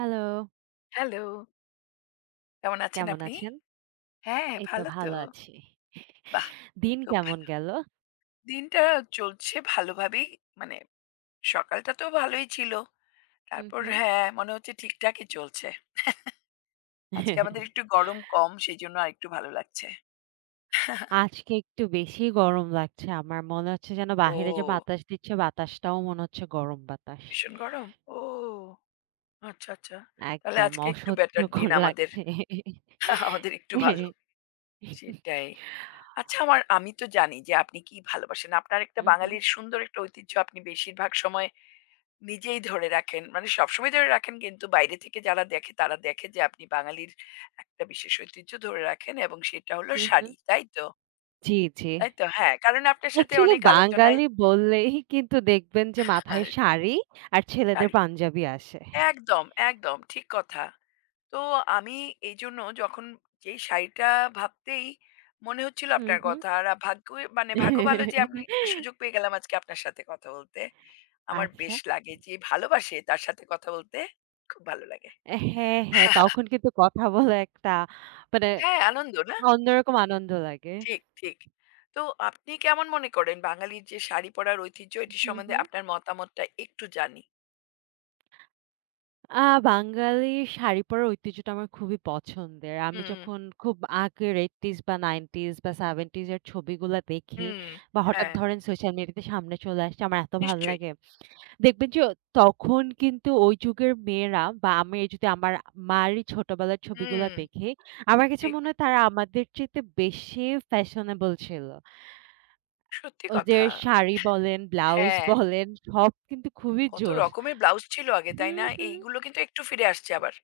Hello, hello, কেমন আছেন কেমন আপনি? আছেন? হ্যাঁ, এই তো ভালো তো। ভালো আছি। বাহ! দিন খুব কেমন ভালো। গেল? দিনটা চলছে ভালোভাবেই। মানে সকালটা তো ভালোই ছিল। হুম, তারপর হুম। হ্যাঁ, মনে হচ্ছে ঠিকঠাকই চলছে। আজকে আমাদের একটু গরম কম, সেজন্য আরেকটু ভালো লাগছে। আজকে একটু বেশিই গরম লাগছে। আমার মনে হচ্ছে যেন বাহিরে যে ও! বাতাস দিচ্ছে, বাতাসটাও মনে হচ্ছে গরম বাতাস। ভীষণ গরম? ও! আচ্ছা, আচ্ছা। তাহলে একদম আজকে একটু বেটার অসহ্যকর দিন আমাদের। লাগছে। আমাদের একটু ভালো। সেটাই। আচ্ছা আমি তো জানি যে আপনি কি ভালোবাসেন। আপনার একটা হুম, হুম, বাঙালির সুন্দর একটা ঐতিহ্য আপনি বেশিরভাগ সময় নিজেই ধরে রাখেন। মানে সবসময় ধরে রাখেন কিন্তু বাইরে থেকে যারা দেখে তারা দেখে যে আপনি বাঙালির একটা বিশেষ ঐতিহ্য ধরে রাখেন এবং সেটা হলো হুম, হুম। শাড়ি। তাই তো? জি, জি। তাই তো? হ্যাঁ, কারণ আপনার সাথে অ্যাকচুয়ালি অনেক আলোচনায়। বাঙালি বললেই কিন্তু দেখবেন যে মাথায় শাড়ি আর ছেলেদের শাড়ি। পাঞ্জাবি আসে। একদম, একদম ঠিক কথা। তো আমি এইজন্য যখন যেই শাড়িটা ভাবতেই মনে হচ্ছিল হুম, আপনার হুম। কথা আর ভাগ্য মানে ভাগ্য ভালো যে আমি একটা সুযোগ পেয়ে গেলাম আজকে আপনার সাথে কথা বলতে। আমার আচ্ছা। বেশ লাগে যে ভালোবাসে তার সাথে কথা বলতে খুব ভালো লাগে। হ্যাঁ, হ্যাঁ, তখন কিন্তু কথা বলে একটা মানে হ্যাঁ, আনন্দ না? অন্যরকম আনন্দ লাগে। ঠিক, ঠিক। তো আপনি কেমন মনে করেন বাঙালির যে শাড়ি পরার ঐতিহ্য এটি হুম, সম্বন্ধে হুম। আপনার মতামতটা একটু জানি। আ বাঙালির শাড়ি পরার ঐতিহ্যটা আমার খুবই পছন্দের। আমি হুম। যখন খুব আগের 80s বা 90s বা 70s এর ছবিগুলা দেখি হুম, বা হঠাৎ হ্যাঁ, ধরেন সোশ্যাল মিডিয়াতে সামনে চলে আসছে, আমার এত ভাল নিশ্চয়ই। লাগে। দেখবেন যে তখন কিন্তু ওই যুগের মেয়েরা বা আমি যদি আমার মারই ছোটবেলার ছবিগুলা হুম, দেখি, আমার কাছে ঠিক। মনে হয় তারা আমাদের চাইতে বেশি ফ্যাশনেবল ছিল। সত্যি ওদের কথা। শাড়ি বলেন, ব্লাউজ হ্যাঁ, বলেন সব কিন্তু খুবই কত জোশ। রকমের ব্লাউজ ছিল আগে, তাই হুম, না? হুম। এইগুলো কিন্তু একটু ফিরে আসছে আবার।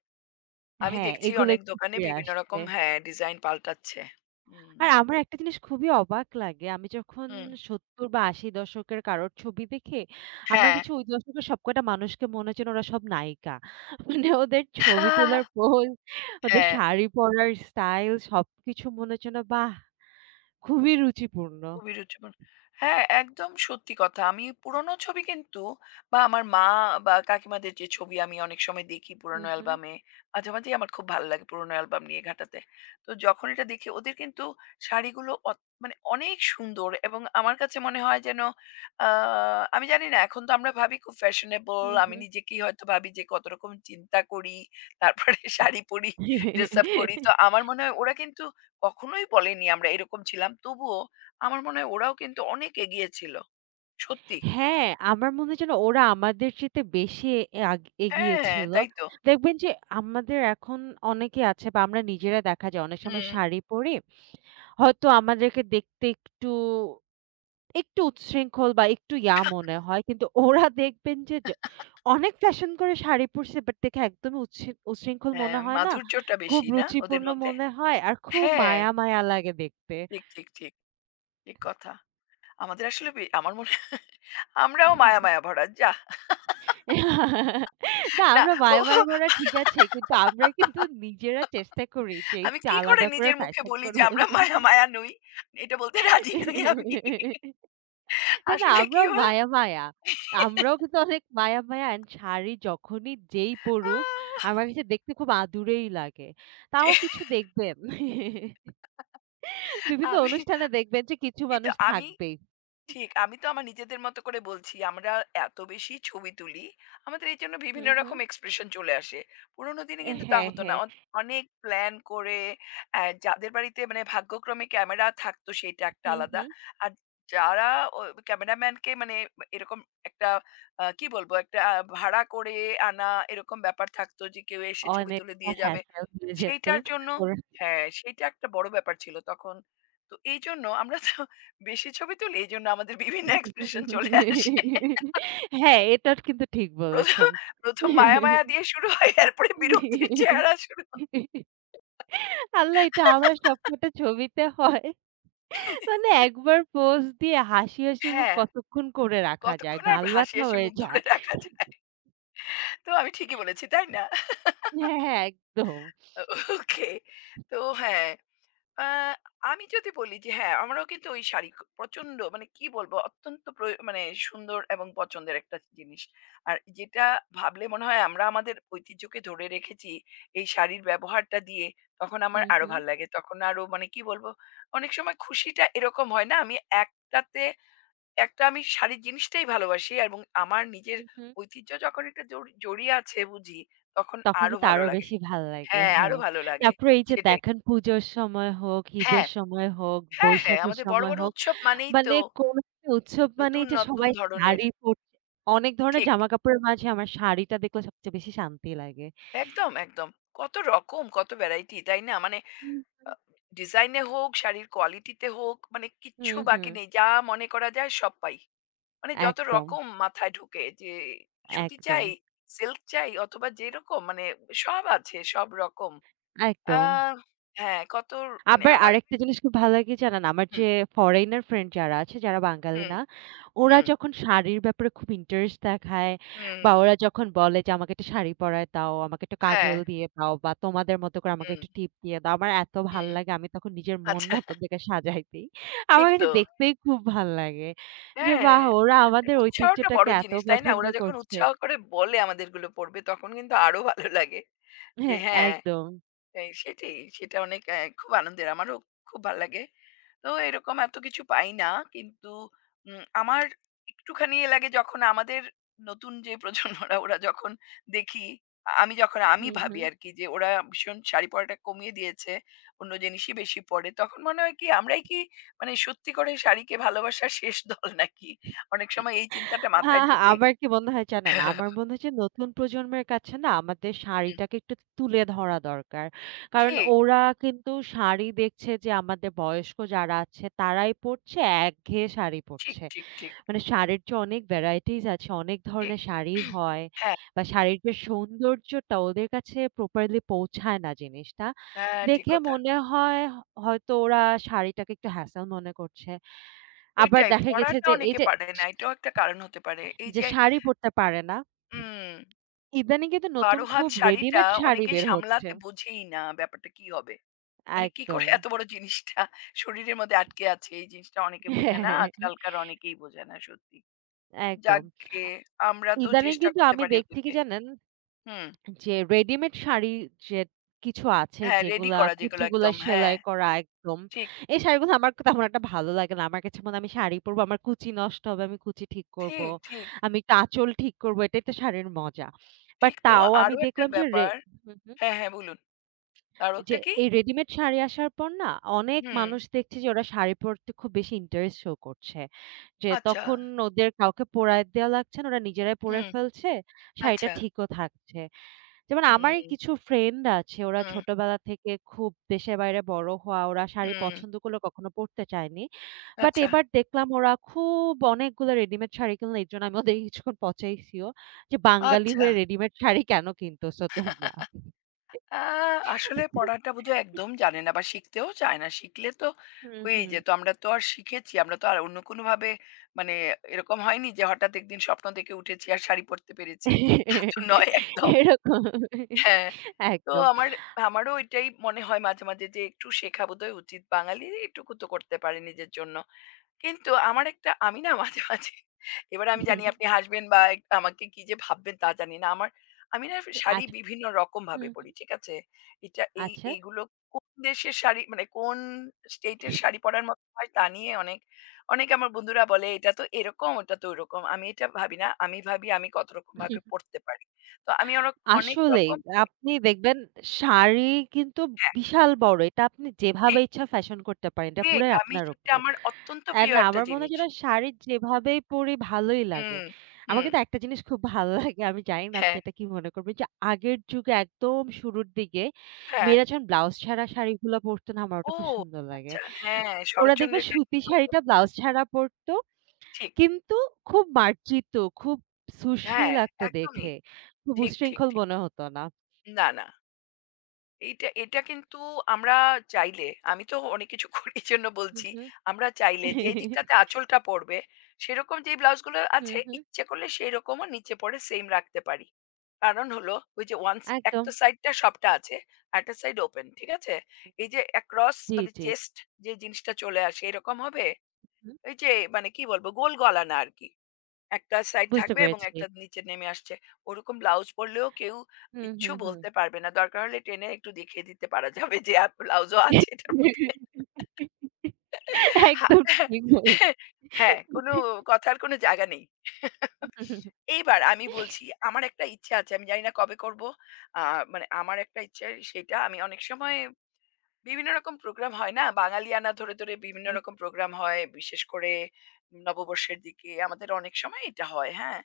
আমি হ্যাঁ, দেখছি এগুলো অনেক একটু দোকানে ফিরে বিভিন্ন আসছে। রকম হ্যাঁ, ডিজাইন পাল্টাচ্ছে। হুম, আর আমার একটা জিনিস খুবই অবাক লাগে। আমি যখন হুম। ৭০ বা ৮০ দশকের কারোর ছবি দেখি, আমার হ্যাঁ। কিছু ওই দশকের সবকটা মানুষকে মনে হচ্ছে যেন ওরা সব নায়িকা। মানে ওদের ছবি তোলার পোজ, ওদের হ্যাঁ। শাড়ি পরার স্টাইল সবকিছু মনে হচ্ছে যেন বাহ! খুবই রুচিপূর্ণ। খুবই রুচিপূর্ণ। হ্যাঁ, একদম সত্যি কথা। আমি পুরনো ছবি কিন্তু বা আমার মা বা কাকিমাদের যে ছবি আমি অনেক সময় দেখি হুম, পুরনো হুম, অ্যালবামে, মাঝে, মাঝেই আমার খুব ভালো লাগে পুরনো অ্যালবাম নিয়ে ঘাঁটাতে। তো যখন এটা দেখি ওদের কিন্তু শাড়িগুলো অত মানে অনেক সুন্দর এবং আমার কাছে মনে হয় যেন আ আমি জানি না এখন তো আমরা ভাবি খুব ফ্যাশনেবল। হুম, আমি হুম। নিজেকেই হয়তো ভাবি যে কত রকম চিন্তা করি, তারপরে শাড়ি পরি, ড্রেস আপ করি। তো আমার মনে হয় ওরা কিন্তু কখনোই বলেনি আমরা এরকম ছিলাম। তবুও আমার মনে হয় ওরাও কিন্তু অনেক এগিয়ে ছিল। সত্যি। হ্যাঁ, আমার মনে হয় যেন ওরা আমাদের চাইতে বেশি এ আগ এগিয়ে হ্যাঁ, ছিল। তাই তো। দেখবেন যে আমাদের এখন অনেকে আছে বা আমরা নিজেরা দেখা যায় অনেক সময় হুম। শাড়ি পরি। হয়তো আমাদেরকে দেখতে একটু, একটু উচ্ছৃঙ্খল বা একটু ইয়া মনে হয়। কিন্তু ওরা দেখবেন যে অনেক ফ্যাশন করে শাড়ি পরছে বাট দেখে একদমই উচ্ছৃঙ্খল মনে হ্যাঁ, হয় না। মাধুর্যটা খুব বেশি না ওদের রুচিপূর্ণ মধ্যে? মনে হয় আর খুব হ্যাঁ, মায়া, মায়া লাগে দেখতে। ঠিক, ঠিক, ঠিক, ঠিক কথা। আমাদের আসলে বে আমার মনে হয় আমরাও মায়া, মায়া ভরা। যাহ! না না আমরা ও মায়া, মায়া মরা ঠিক আছে। কিন্তু আমরা কিন্তু নিজেরা চেষ্টা করি যে আমি একটু কি করে আলাদা করে নিজের মুখে ফ্যাশন বলি যে করব। আমরা মায়া, মায়া নই? এটা বলতে রাজি নই আমি। না, না আসলে কি আমরাও হ মায়া, মায়া। আমরাও কিন্তু অনেক মায়া, মায়া অ্যান্ড শাড়ি যখনই যেই আ পড়ুক আমার কাছে দেখতে খুব আদুরেই লাগে। তাও কিছু দেখবেন বিভিন্ন আমি অনুষ্ঠানে দেখবেন যে কিছু এটা মানুষ আমি থাকবেই। ঠিক। আমি তো আমার নিজেদের মতো করে বলছি। আমরা এত বেশি ছবি তুলি, আমাদের এর জন্য বিভিন্ন হুম, হুম। রকম এক্সপ্রেশন চলে আসে। পুরোনো দিনে কিন্তু তা হ্যাঁ, হতো না। হ্যাঁ। অনেক প্ল্যান করে অ্যা যাদের বাড়িতে মানে ভাগ্যক্রমে ক্যামেরা থাকতো সেটা একটা হুম, আলাদা। হুম। আর যারা ও ক্যামেরাম্যানকে মানে এরকম একটা কি বলবো? একটা ভাড়া করে আনা এরকম ব্যাপার থাকতো যে কেউ এসে ছবি তুলে অনেকটা দিয়ে যাবে। হ্যাসেল হয়ে যেত। সেইটার জন্য ওরা হ্যাঁ, সেইটা একটা বড় ব্যাপার ছিল তখন। তো এইজন্য আমরা তো বেশি ছবি তুলি। এজন্য আমাদের বিভিন্ন এক্সপ্রেশন চলে আসে। হ্যাঁ, এটা কিন্তু ঠিক ১ম, বলেছেন। ১ম মায়া, মায়া দিয়ে শুরু হয়। এরপরে বিরক্তির চেহারা শুরু হয়। আল্লাহ! এটা আমার সবকটা ছবিতে হয়। মানে একবার পোজ দিয়ে হাসি, হাসি মুখ হ্যাঁ, কতক্ষণ করে রাখা যায়? কতক্ষণ আর গাল হাসি, ব্যথা হাসি হয়ে মুখ ধরে যায়। রাখা যায়। তো আমি ঠিকই বলেছি, তাই না? হ্যাঁ, হ্যাঁ, একদম। ওকে। তো হ্যাঁ। আহ, আমি যদি বলি যে হ্যাঁ, আমারও কিন্তু ওই শাড়ি খ প্রচন্ড মানে কি বলবো? অত্যন্ত প্রয় মানে সুন্দর এবং পছন্দের একটা জিনিস। আর যেটা ভাবলে মনে হয় আমরা আমাদের ঐতিহ্যকে ধরে রেখেছি এই শাড়ির ব্যবহারটা দিয়ে, তখন আমার হুম, আরো হুম, ভাল লাগে। তখন আরো মানে কি বলবো? অনেক সময় খুশিটা এরকম হয় না? আমি একটাতে একটা আমি শাড়ির জিনিসটাই ভালোবাসি এবং আমার নিজের হুম, হুম। ঐতিহ্য যখন এটা জড়িয়ে আছে বুঝি, তখন তখন আরো কিন্তু ভালো আরো লাগে। বেশি ভাল লাগে। হ্যাঁ, আরো হ্যাঁ। ভালো লাগে। তারপরে এই যে সেটাই। দেখেন পুজোর সময় হোক, ঈদের হ্যাঁ। সময় হোক, হ্যাঁ, হ্যাঁ। বৈশাখের আমাদের বড়, সময় বড় হোক উৎসব মানেই মানে তো কোন একটা উৎসব মানেই নতুন, যে নতুন সবাই ধরনের। শাড়ি পরছে। অনেক ধরনের ঠিক। জামাকাপড়ের মাঝে আমার শাড়িটা দেখলে সবচেয়ে বেশি শান্তি লাগে। একদম, একদম। কত রকম, কত ভ্যারাইটি, তাই না? মানে হুম, হুম। আ ডিজাইন এ হোক, শাড়ির কোয়ালিটিতে হোক, মানে কিচ্ছু হুম, হুম। বাকি নেই। যা মনে করা যায় সব পাই। মানে যত একদম, রকম মাথায় ঢোকে যে সুতি একদম, চাই, সিল্ক চাই অথবা যেরকম মানে সব আছে, সব রকম। আ একদম। হ্যাঁ, কত মানে আবার আমার আরেকটা জিনিস খুব ভালো লাগে জানেন? আমার যে হুম, ফরেইনার ফ্রেন্ড যারা আছে, যারা বাঙালি হুম, না, ওরা হুম, যখন শাড়ির ব্যাপারে খুব ইন্টারেস্ট দেখায় হুম। বা ওরা যখন বলে যে, "আমাকে একটা শাড়ি পরায় দাও, আমাকে একটু হ্যাঁ, কাজল দিয়ে দাও বা তোমাদের মতো করে আমাকে হুম, একটু টিপ দিয়ে দাও।" আমার এত ভাল হুম। লাগে, আমি তখন নিজের মন আচ্ছা, মতো দেখে সাজাই দেই। আমার ঠিক কাছে তো। দেখতেই খুব ভাল লাগে যে, হ্যাঁ, বাহ! ওরা আমাদের উৎসাহটা ঐতিহ্যটাকে বড় এত জিনিস, তাই না? পছন্দ ওরা যখন করছে। উৎসাহ করে বলে আমাদেরগুলো পড়বে তখন কিন্তু আরো ভালো লাগে। যে হ্যাঁ, হ্যাঁ, একদম। এই সেটাই। সেটা অনেক খুব আনন্দের। আমারও খুব ভাল লাগে। তো এরকম এত কিছু পাই না। কিন্তু আমার একটুখানি এ লাগে যখন আমাদের নতুন যে প্রজন্মরা ওরা যখন দেখি, আমি হুম, হুম। ভাবি আরকি যে ওরা ভীষণ শাড়ি পরাটা কমিয়ে দিয়েছে। অন্য জিনিসই বেশি পড়ে। তখন মনে হয় কি আমরাই কি মানে সত্যি করে শাড়িকে ভালোবাসার শেষ দল নাকি? অনেক সময় এই চিন্তাটা হ্যাঁ, মাথায় হ্যাঁ, ঢোকে। আমার কি মনে হয় জানেন? আমার মনে হয় যে নতুন প্রজন্মের কাছে না আমাদের হুম, শাড়িটাকে একটু তুলে ধরা দরকার। কারণ ঠিক, ওরা কিন্তু শাড়ি দেখছে যে আমাদের বয়স্ক যারা আছে তারাই পড়ছে, একঘেয়ে শাড়ি ঠিক, পড়ছে। ঠিক, ঠিক, মানে শাড়ির যে অনেক ভ্যারাইটিস আছে, অনেক ঠিক। ধরনের শাড়ি হয় হ্যাঁ, বা শাড়ির যে সৌন্দর্যটা ওদের কাছে প্রপারলি পৌঁছায় না জিনিসটা। হ্যাঁ, ঠিক দেখে কথা। মনে হয় হয়তো ওরা শাড়িটাকে একটু হ্যাসেল মনে করছে। আবার ওইটাই। দেখা গেছে পড়াটা যে এই অনেকে যে পারে না। এটাও একটা কারণ হতে পারে। এই যে যে শাড়ি পরতে পারে না। উম ইদানিং কিন্তু নতুন ১২ হাত খুব শাড়িটা রেডিমেড শাড়ি অনেকেই বের হচ্ছে। সামলাতে বোঝেই না ব্যাপারটা কি হবে। মানে কি করে একদম। এত বড় জিনিসটা শরীরের মধ্যে আটকে আছে এই জিনিসটা অনেকে বোঝে না। আজকালকার অনেকেই বোঝে না সত্যি। একদম। যাকগে আ আমরা তো ইদানিং চেষ্টা কিন্তু করতে আমি পারি দেখছি কি ওদেরকে। জানেন? হুম। যে রেডিমেড শাড়ি যে কিছু আছে হ্যাঁ, রেডি যেগুলা করা যেগুলো কুচিগুলা একদম। হ্যাঁ, সেলাই করা একদম। ঠিক, এই শাড়িগুলো আমার তেমন একটা ভালো লাগে না। আমার কাছে মনে হয় আমি শাড়ি পরবো, আমার কুচি নষ্ট হবে, আমি কুচি ঠিক করবো। ঠিক, ঠিক, আমি একটু আঁচল ঠিক করবো। এটাই তো শাড়ির মজা। বাট ঠিক তো তাও আমি আরো একটা দেখলাম যে রে ব্যাপার হুম, হুম। হ্যাঁ, হ্যাঁ বলুন। আরো যে একটা কি? এই রেডিমেড শাড়ি আসার পর না অনেক হুম। মানুষ দেখছি যে ওরা শাড়ি পরতে খুব বেশি ইন্টারেস্ট শো করছে। যে আচ্ছা। তখন ওদের কাউকে পরায় দেয়া লাগছে না, ওরা নিজেরাই পরে হুম, ফেলছে। শাড়িটা আচ্ছা। ঠিকও থাকছে। যেমন আমারই হুম, কিছু ফ্রেন্ড আছে ওরা হুম, ছোটবেলা থেকে খুব দেশের বাইরে বড় হওয়া, ওরা শাড়ি হুম। পছন্দ করলেও কখনো পরতে চায়নি। বাট আচ্ছা, এবার দেখলাম ওরা খুব অনেকগুলো রেডিমেড শাড়ি কিনলো। এরজন্য আমি ওদের কিছুক্ষণ পচাইছিও যে, "বাঙালি আচ্ছা। হয়ে রেডিমেড শাড়ি কেন কিনতেছো তোমরা?" আ আসলে পড়াটা বোধহয় একদম জানে না বা শিখতেও চায় না। শিখলে তো হুম, হয়েই হুম। যেত। আমরা তো আর শিখেছি। আমরা তো আর অন্য কোনোভাবে মানে এরকম হয়নি যে হঠাৎ একদিন স্বপ্ন দেখে উঠেছি আর শাড়ি পরতে পেরেছি। তা তো নয় একদম। এরকম হ্যাঁ। তো একদম। আমার আমারও এটাই মনে হয় মাঝে, মাঝে যে একটু শেখা বোধহয় উচিত। বাঙালি এটুকু তো করতে পারে নিজের জন্য। কিন্তু আমার একটা আমি না মাঝে, মাঝে এবার আমি জানি আপনি হাসবেন বা এক আমাকে কি যে ভাববেন তা জানি না। আমার আমি না শাড়ি আচ বিভিন্ন রকমভাবে হুম, পড়ি। ঠিক আছে? এটা এই আচ্ছা। এইগুলো কোন দেশের শাড়ি মানে কোন স্টেট এর হুম। শাড়ি পরার মতো হয় তা নিয়ে অনেক অনেক আমার বন্ধুরা বলে, "এটা তো এরকম, ওটা তো ওরকম।" আমি এটা ভাবি না। আমি ভাবি আমি কত হুম, রকমভাবে আচ্ছা। পড়তে পারি। তো আমি অরক অনেক আসলেই রকম পড়ি। আপনি দেখবেন শাড়ি কিন্তু হ্যাঁ, বিশাল বড়। এটা আপনি যেভাবে ঠিক, ইচ্ছা ফ্যাশন করতে পারেন। এটা ঠিক। পুরাই আমি আপনার সেটা উপর। আমার অত্যন্ত অ্যান্ড প্রিয় একটা আমার মনে হয় জিনিস। যে শাড়ি যেভাবেই পড়ি ভালোই লাগে। হুম, আমার হুম। কিন্তু একটা জিনিস খুব ভালো লাগে। আমি জানি না আপনি হ্যাঁ, এটা কি মনে করবেন যে আগের যুগে একদম শুরুর দিকে হ্যাঁ। মেয়েরা যখন ব্লাউজ ছাড়া শাড়িগুলো পরতো না আমার ওটা ও! খুব সুন্দর লাগে। আচ্ছা, হ্যাঁ, ওরা দেখবে শরৎচন্দ্রের সুতি কাহিনীর মতো। শাড়িটা ব্লাউজ ছাড়া পরতো। ঠিক। কিন্তু খুব মার্জিত, খুব সুশ্রী হ্যাঁ, লাগতো একদমই। দেখে। খুব ঠিক, ঠিক, উচ্ছৃঙ্খল ঠিক। মনে হতো না। না, না। এইটা এটা কিন্তু আমরা চাইলে আমি তো অনেক কিছু করি এই জন্য হুম, বলছি। হুম। আমরা চাইলে যে দিকটাতে আঁচলটা পড়বে, সেরকম যেই ব্লাউজগুলো হুম, আছে হুম। ইচ্ছে করলে সেইরকমও নিচে পড়ে সেইম রাখতে পারি। কারণ হলো ওই যে ওয়ান্স একদম। একটা সাইডটা সবটা আছে, আরেকটা সাইড ওপেন। ঠিক আছে? এই যে অ্যাক্রস জি, মানে জি। চেস্ট যে জিনিসটা চলে আসে এরকম হবে। হুম। এই যে মানে কি বলবো গোল গলা না আরকি। একটা সাইড বুঝতে থাকবে এবং পেরেছি। একটা নিচে নেমে আসছে। ওরকম ব্লাউজ পরলেও কেউ হুম, কিচ্ছু হুম, হুম। বলতে পারবে না। দরকার হলে টেনে একটু দেখিয়ে দিতে পারা যাবে যে ব্লাউজও আছে এটার মধ্যে। হা একদম ঠিক হ্যাঁ, কোনো কথার কোনো জায়গা নেই। এইবার আমি বলছি আমার একটা ইচ্ছা আছে। আমি জানি না কবে করব। আ মানে আমার একটা ইচ্ছে সেটা আমি অনেক সময় বিভিন্ন রকম প্রোগ্রাম হয় না? বাঙালিয়ানা ধরে, ধরে বিভিন্ন রকম হুম। প্রোগ্রাম হয়। বিশেষ করে নববর্ষের দিকে আমাদের অনেক সময় এটা হয়, হ্যাঁ?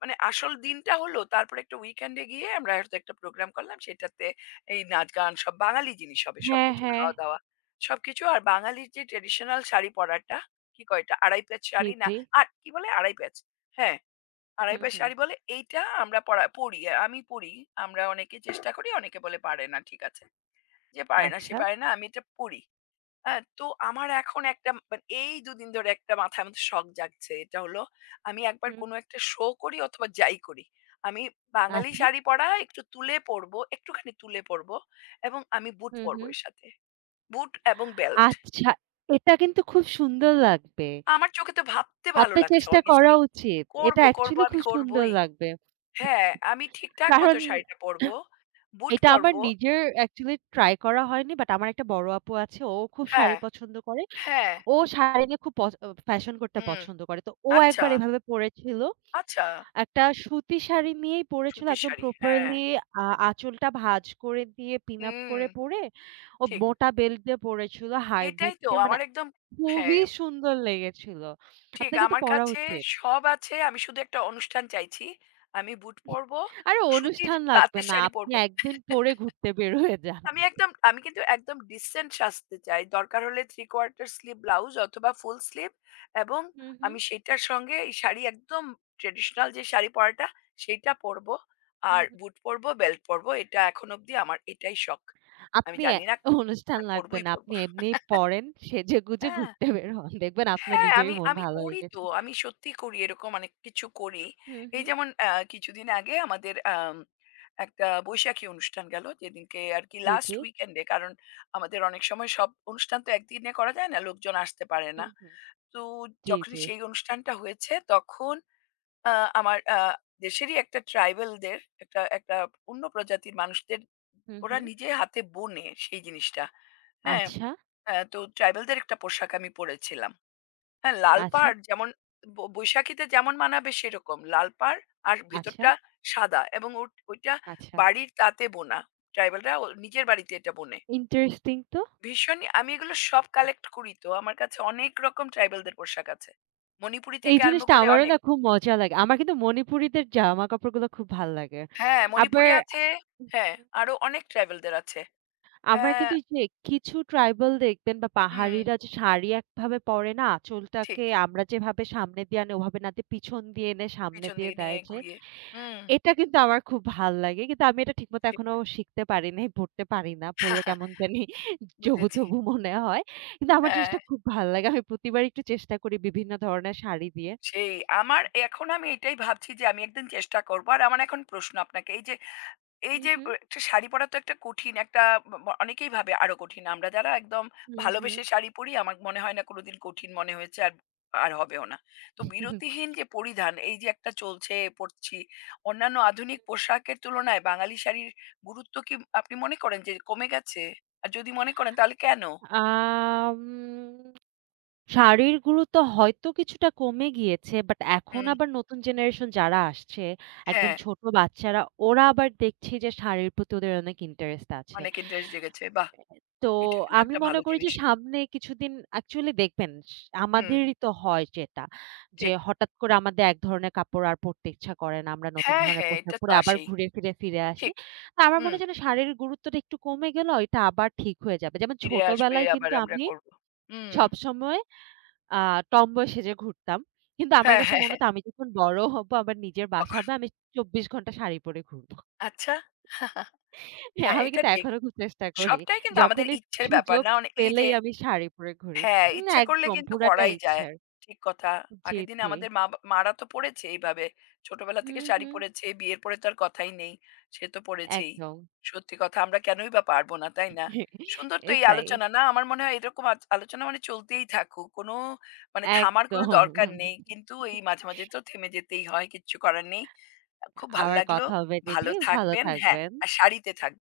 মানে আসল দিনটা হলো তারপরে একটা উইকেন্ডে গিয়ে আমরা হয়তো একটা প্রোগ্রাম করলাম সেটাতে এই নাচ গান সব বাঙালি জিনিস হবে হ্যাঁ, সবকিছু হ্যাঁ। খাওয়া দাওয়া সবকিছু আর বাঙালির যে ট্রেডিশনাল শাড়ি পরাটা কি কয়টা আড়াই প্যাচ জি, শাড়ি না জি। আর কি বলে আড়াই প্যাচ হ্যাঁ আড়াই হুম, প্যাচ হুম। শাড়ি বলে এইটা আমরা পরা পরি আমি পরি আমরা অনেকে চেষ্টা করি অনেকে বলে পারে না ঠিক আছে যে পারে না সে আচ্ছা। পারে না আমি এটা পরি হ্যাঁ, তো আমার এখন একটা মানে এই দুদিন ধরে একটা মাথার মধ্যে শখ জাগছে। এটা হলো আমি একবার হুম। কোনো একটা শো করি অথবা যাই করি। আমি বাঙালি আচ্ছা। শাড়ি পরা একটু তুলে পরবো, একটুখানি তুলে পরবো এবং আমি বুট হুম, পরবো হুম। এর সাথে। বুট এবং বেল্ট। আচ্ছা। এটা কিন্তু খুব সুন্দর লাগবে। আমার চোখে তো ভাবতে ভালো আপনার লাগছে চেষ্টা করা honestly। উচিত। এটা করবো, করবো অ্যাকচুয়ালি আমি খুব সুন্দর করবোই। লাগবে। হ্যাঁ, আমি ঠিকঠাক মতো কারণ শাড়িটা পরবো, বুট এটা আমার পরবো নিজের অ্যাকচুয়ালি ট্রাই করা হয়নি। বাট আমার একটা বড় আপু আছে। ও খুব শাড়ি হ্যাঁ, পছন্দ করে। হ্যাঁ, ও শাড়ি নিয়ে খুব পছ অ ফ্যাশন করতে হুম, পছন্দ করে। তো ও আচ্ছা, একবার এভাবে পড়েছিল। আচ্ছা একটা সুতি শাড়ি নিয়েই পড়েছিল সুতির একদম শাড়ি। হ্যাঁ, প্রপারলি আঁচলটা ভাঁজ করে দিয়ে পিন আপ হুম, করে পড়ে, ও ঠিক। মোটা বেল্ট দিয়ে পড়েছিল, হাই এটাই বুট তো দিয়ে। মানে আমার একদম হ্যাঁ, খুবই সুন্দর লেগেছিল। ঠিক। আপনাকে তো আমার পরা কাছে উচিত। সব আছে। আমি শুধু একটা অনুষ্ঠান চাইছি। আমি বুট পরব, আরে সুতির অনুষ্ঠান লাগবে তাঁতের না। শাড়ি আপনি পরব। ১ দিন পরে ঘুরতে বের হয়ে যান। আমি একদম আমি কিন্তু একদম ডিসেন্ট সাজতে চাই। দরকার হলে 3 কোয়ার্টার স্লিভ ব্লাউজ অথবা ফুল স্লিভ এবং হুম, হুম, আমি সেটার সঙ্গে এই শাড়ি একদম ট্র্যাডিশনাল যে শাড়ি পরাটা সেইটা পরব। হুম, আর হুম। বুট পরব, বেল্ট পরব। এটা এখন অবধি আমার এটাই শখ। আমি আপনি এ জানি না অনুষ্ঠান আমি লাগবে পরবই না। পরব। আপনি এমনিই পড়েন, সেজেগুজে হ্যাঁ। ঘুরতে বের হন। দেখবেন আপনার হ্যাঁ, নিজেরই আমি মন আমি ভালো হয়ে করি তো। গেছে। আমি সত্যি করি এরকম অনেক কিছু করি। হুম, এই হুম। যেমন কিছুদিন আগে আমাদের আম একটা বৈশাখী অনুষ্ঠান গেল। যেদিনকে আরকি জি, জি। লাস্ট উইকেন্ডে কারণ আমাদের অনেক সময় সব অনুষ্ঠান তো একদিনে করা যায় না। লোকজন আসতে পারে না। হুম, হুম। তো জি, যখনই জি। সেই অনুষ্ঠানটা হয়েছে তখন আ আমার দেশেরই একটা ট্রাইবাল দের একটা একটা অন্য প্রজাতির মানুষদের হুম, ওরা হুম। নিজে হাতে বোনে সেই জিনিসটা। হ্যাঁ? আচ্ছা, তো ট্রাইবাল দের একটা পোশাক আমি পড়েছিলাম। হ্যাঁ, লাল আচ্ছা, পাড় যেমন ব বৈশাখীতে যেমন মানাবে সেরকম। লাল পাড় আর আচ্ছা, ভেতরটা সাদা এবং ওট ওইটা আচ্ছা। বাড়ির তাঁতে বোনা। ট্রাইবালরা ও নিজের বাড়িতে এটা বোনে। ইন্টারেস্টিং তো। ভীষণই আমি এগুলো সব কালেক্ট করি তো। আমার কাছে অনেক রকম ট্রাইবালদের পোশাক আছে। মণিপুরি এই থেকে আরম্ভ জিনিসটা করে আমারও অনেক। না খুব মজা লাগে। আমার কিন্তু মণিপুরীদের জামা কাপড়গুলো খুব ভাল লাগে। হ্যাঁ, আবার মণিপুরি আছে হ্যাঁ, আরো অনেক ট্রাইবালদের আছে। আমার হ্যাঁ, কিন্তু এই যে কিছু ট্রাইবাল দেখবেন বা হুম, পাহাড়িরা যে শাড়ি একভাবে পরে না, ঠিক। আঁচলটাকে আমরা যেভাবে সামনে দিয়ে আনি ওভাবে না দিয়ে পিছন দিয়ে এনে সামনে পিছন দিয়ে দিয়ে দেয় নিয়ে যে, ঘুরিয়ে। হুম, এটা কিন্তু আমার খুব ভাল লাগে। কিন্তু আমি এটা ঠিকমতো ঠিক এখনো ঠিক। শিখতে পারি নাই, পড়তে পারি না। পড়লে কেমন জানি বুঝেছি। জবুথবু মনে হয়। কিন্তু আমার হ্যাঁ। জিনিসটা খুব ভাল লাগে। আমি প্রতিবার একটু চেষ্টা করি বিভিন্ন ধরনের শাড়ি দিয়ে। সেই আমার এখন আমি এটাই ভাবছি যে আমি একদিন চেষ্টা করবো। আর আমার এখন প্রশ্ন আপনাকে এই যে এই হু, যে হু, একটা শাড়ি পরা তো একটা কঠিন একটা ব ব অনেকেই ভাবে আরো কঠিন। আমরা যারা একদম হু, হু। ভালোবেসে শাড়ি পরি আমার মনে হয় না কোনোদিন কঠিন মনে হয়েছে আর আর হবেও না। তো বিরতিহীন যে পরিধান এই যে একটা চলছে পড়ছি, অন্যান্য আধুনিক পোশাকের তুলনায় বাঙালি শাড়ির গুরুত্ব কি আপনি মনে করেন যে কমে গেছে? আর যদি মনে করেন তাহলে কেন? আম শাড়ির গুরুত্ব হয়তো কিছুটা কমে গিয়েছে। বাট এখন হুম, আবার নতুন জেনারেশন যারা আসছে, একদম হ্যাঁ, ছোট বাচ্চারা, ওরা আবার দেখছি যে শাড়ির প্রতি ওদের অনেক ইন্টারেস্ট আছে। অনেক ইন্টারেস্ট জেগেছে। বাহ! তো এটা কিন্তু আমি একটা মনে ভালো করি যে জিনিস। সামনে কিছুদিন অ্যাকচুয়ালি দেখবেন হুম, আমাদেরই তো হয় যেটা, যে ঠিক। হঠাৎ করে আমাদের এক ধরনের কাপড় আর পরতে ইচ্ছা করে না। আমরা নতুন হ্যাঁ, ধরনের হ্যাঁ, পোশাক এটা তো পরে আবার আসেই। ঘুরে ফিরে, ফিরে আসি। ঠিক। তো আমার মনে হুম, হয় যেন শাড়ির গুরুত্বটা একটু কমে গেলেও এটা আবার ঠিক হয়ে যাবে। যেমন ফিরে আসবে ছোটবেলায় আবার কিন্তু আমরা আমি করব। হুম, সবসময় আ টমবয় সেজে ঘুরতাম। কিন্তু আমার হ্যাঁ, কাছে হ্যাঁ, মনে হ্যাঁ, হতো আমি যখন বড় হব, আমার নিজের বাসা তখন হবে, আমি ২৪ ঘন্টা শাড়ি পরে ঘুরব। আচ্ছা। হ্যাঁ, আমি এটা কিন্তু ঠিক। এখনো খুব চেষ্টা করি। সবটাই কিন্তু আমাদের যখনই ইচ্ছের ব্যাপার সুযোগ না? মানে এই যে পেলেই আমি শাড়ি পরে ঘুরি। হ্যাঁ, হুম, ইচ্ছে করলে একদম কিন্তু পুরাটা করাই যায়। ইচ্ছার। ঠিক কথা। জি, আগের দিনে জি। আমাদের মা মারা তো পড়েছে এইভাবে। ছোটবেলা থেকে হুম, শাড়ি হুম, পড়েছে, বিয়ের পরে তো আর কথাই নেই। সে তো পড়েছেই। একদম। সত্যি কথা আমরা কেনই বা পারবো না, তাই না? সুন্দর তো এই এটাই। আলোচনা না? আমার মনে হয় এরকম আলোচনা মানে চলতেই থাকুক। কোনো মানে থামার কোনো একদম। দরকার নেই। কিন্তু এই মাঝে, মাঝে তো থেমে যেতেই হয়। কিচ্ছু করার নেই। খুব ভাল আবার লাগলো। কথা হবে দিদি। ভালো ভালো থাকবেন। হ্যাঁ, থাকবেন। আর শাড়িতে থাকবেন।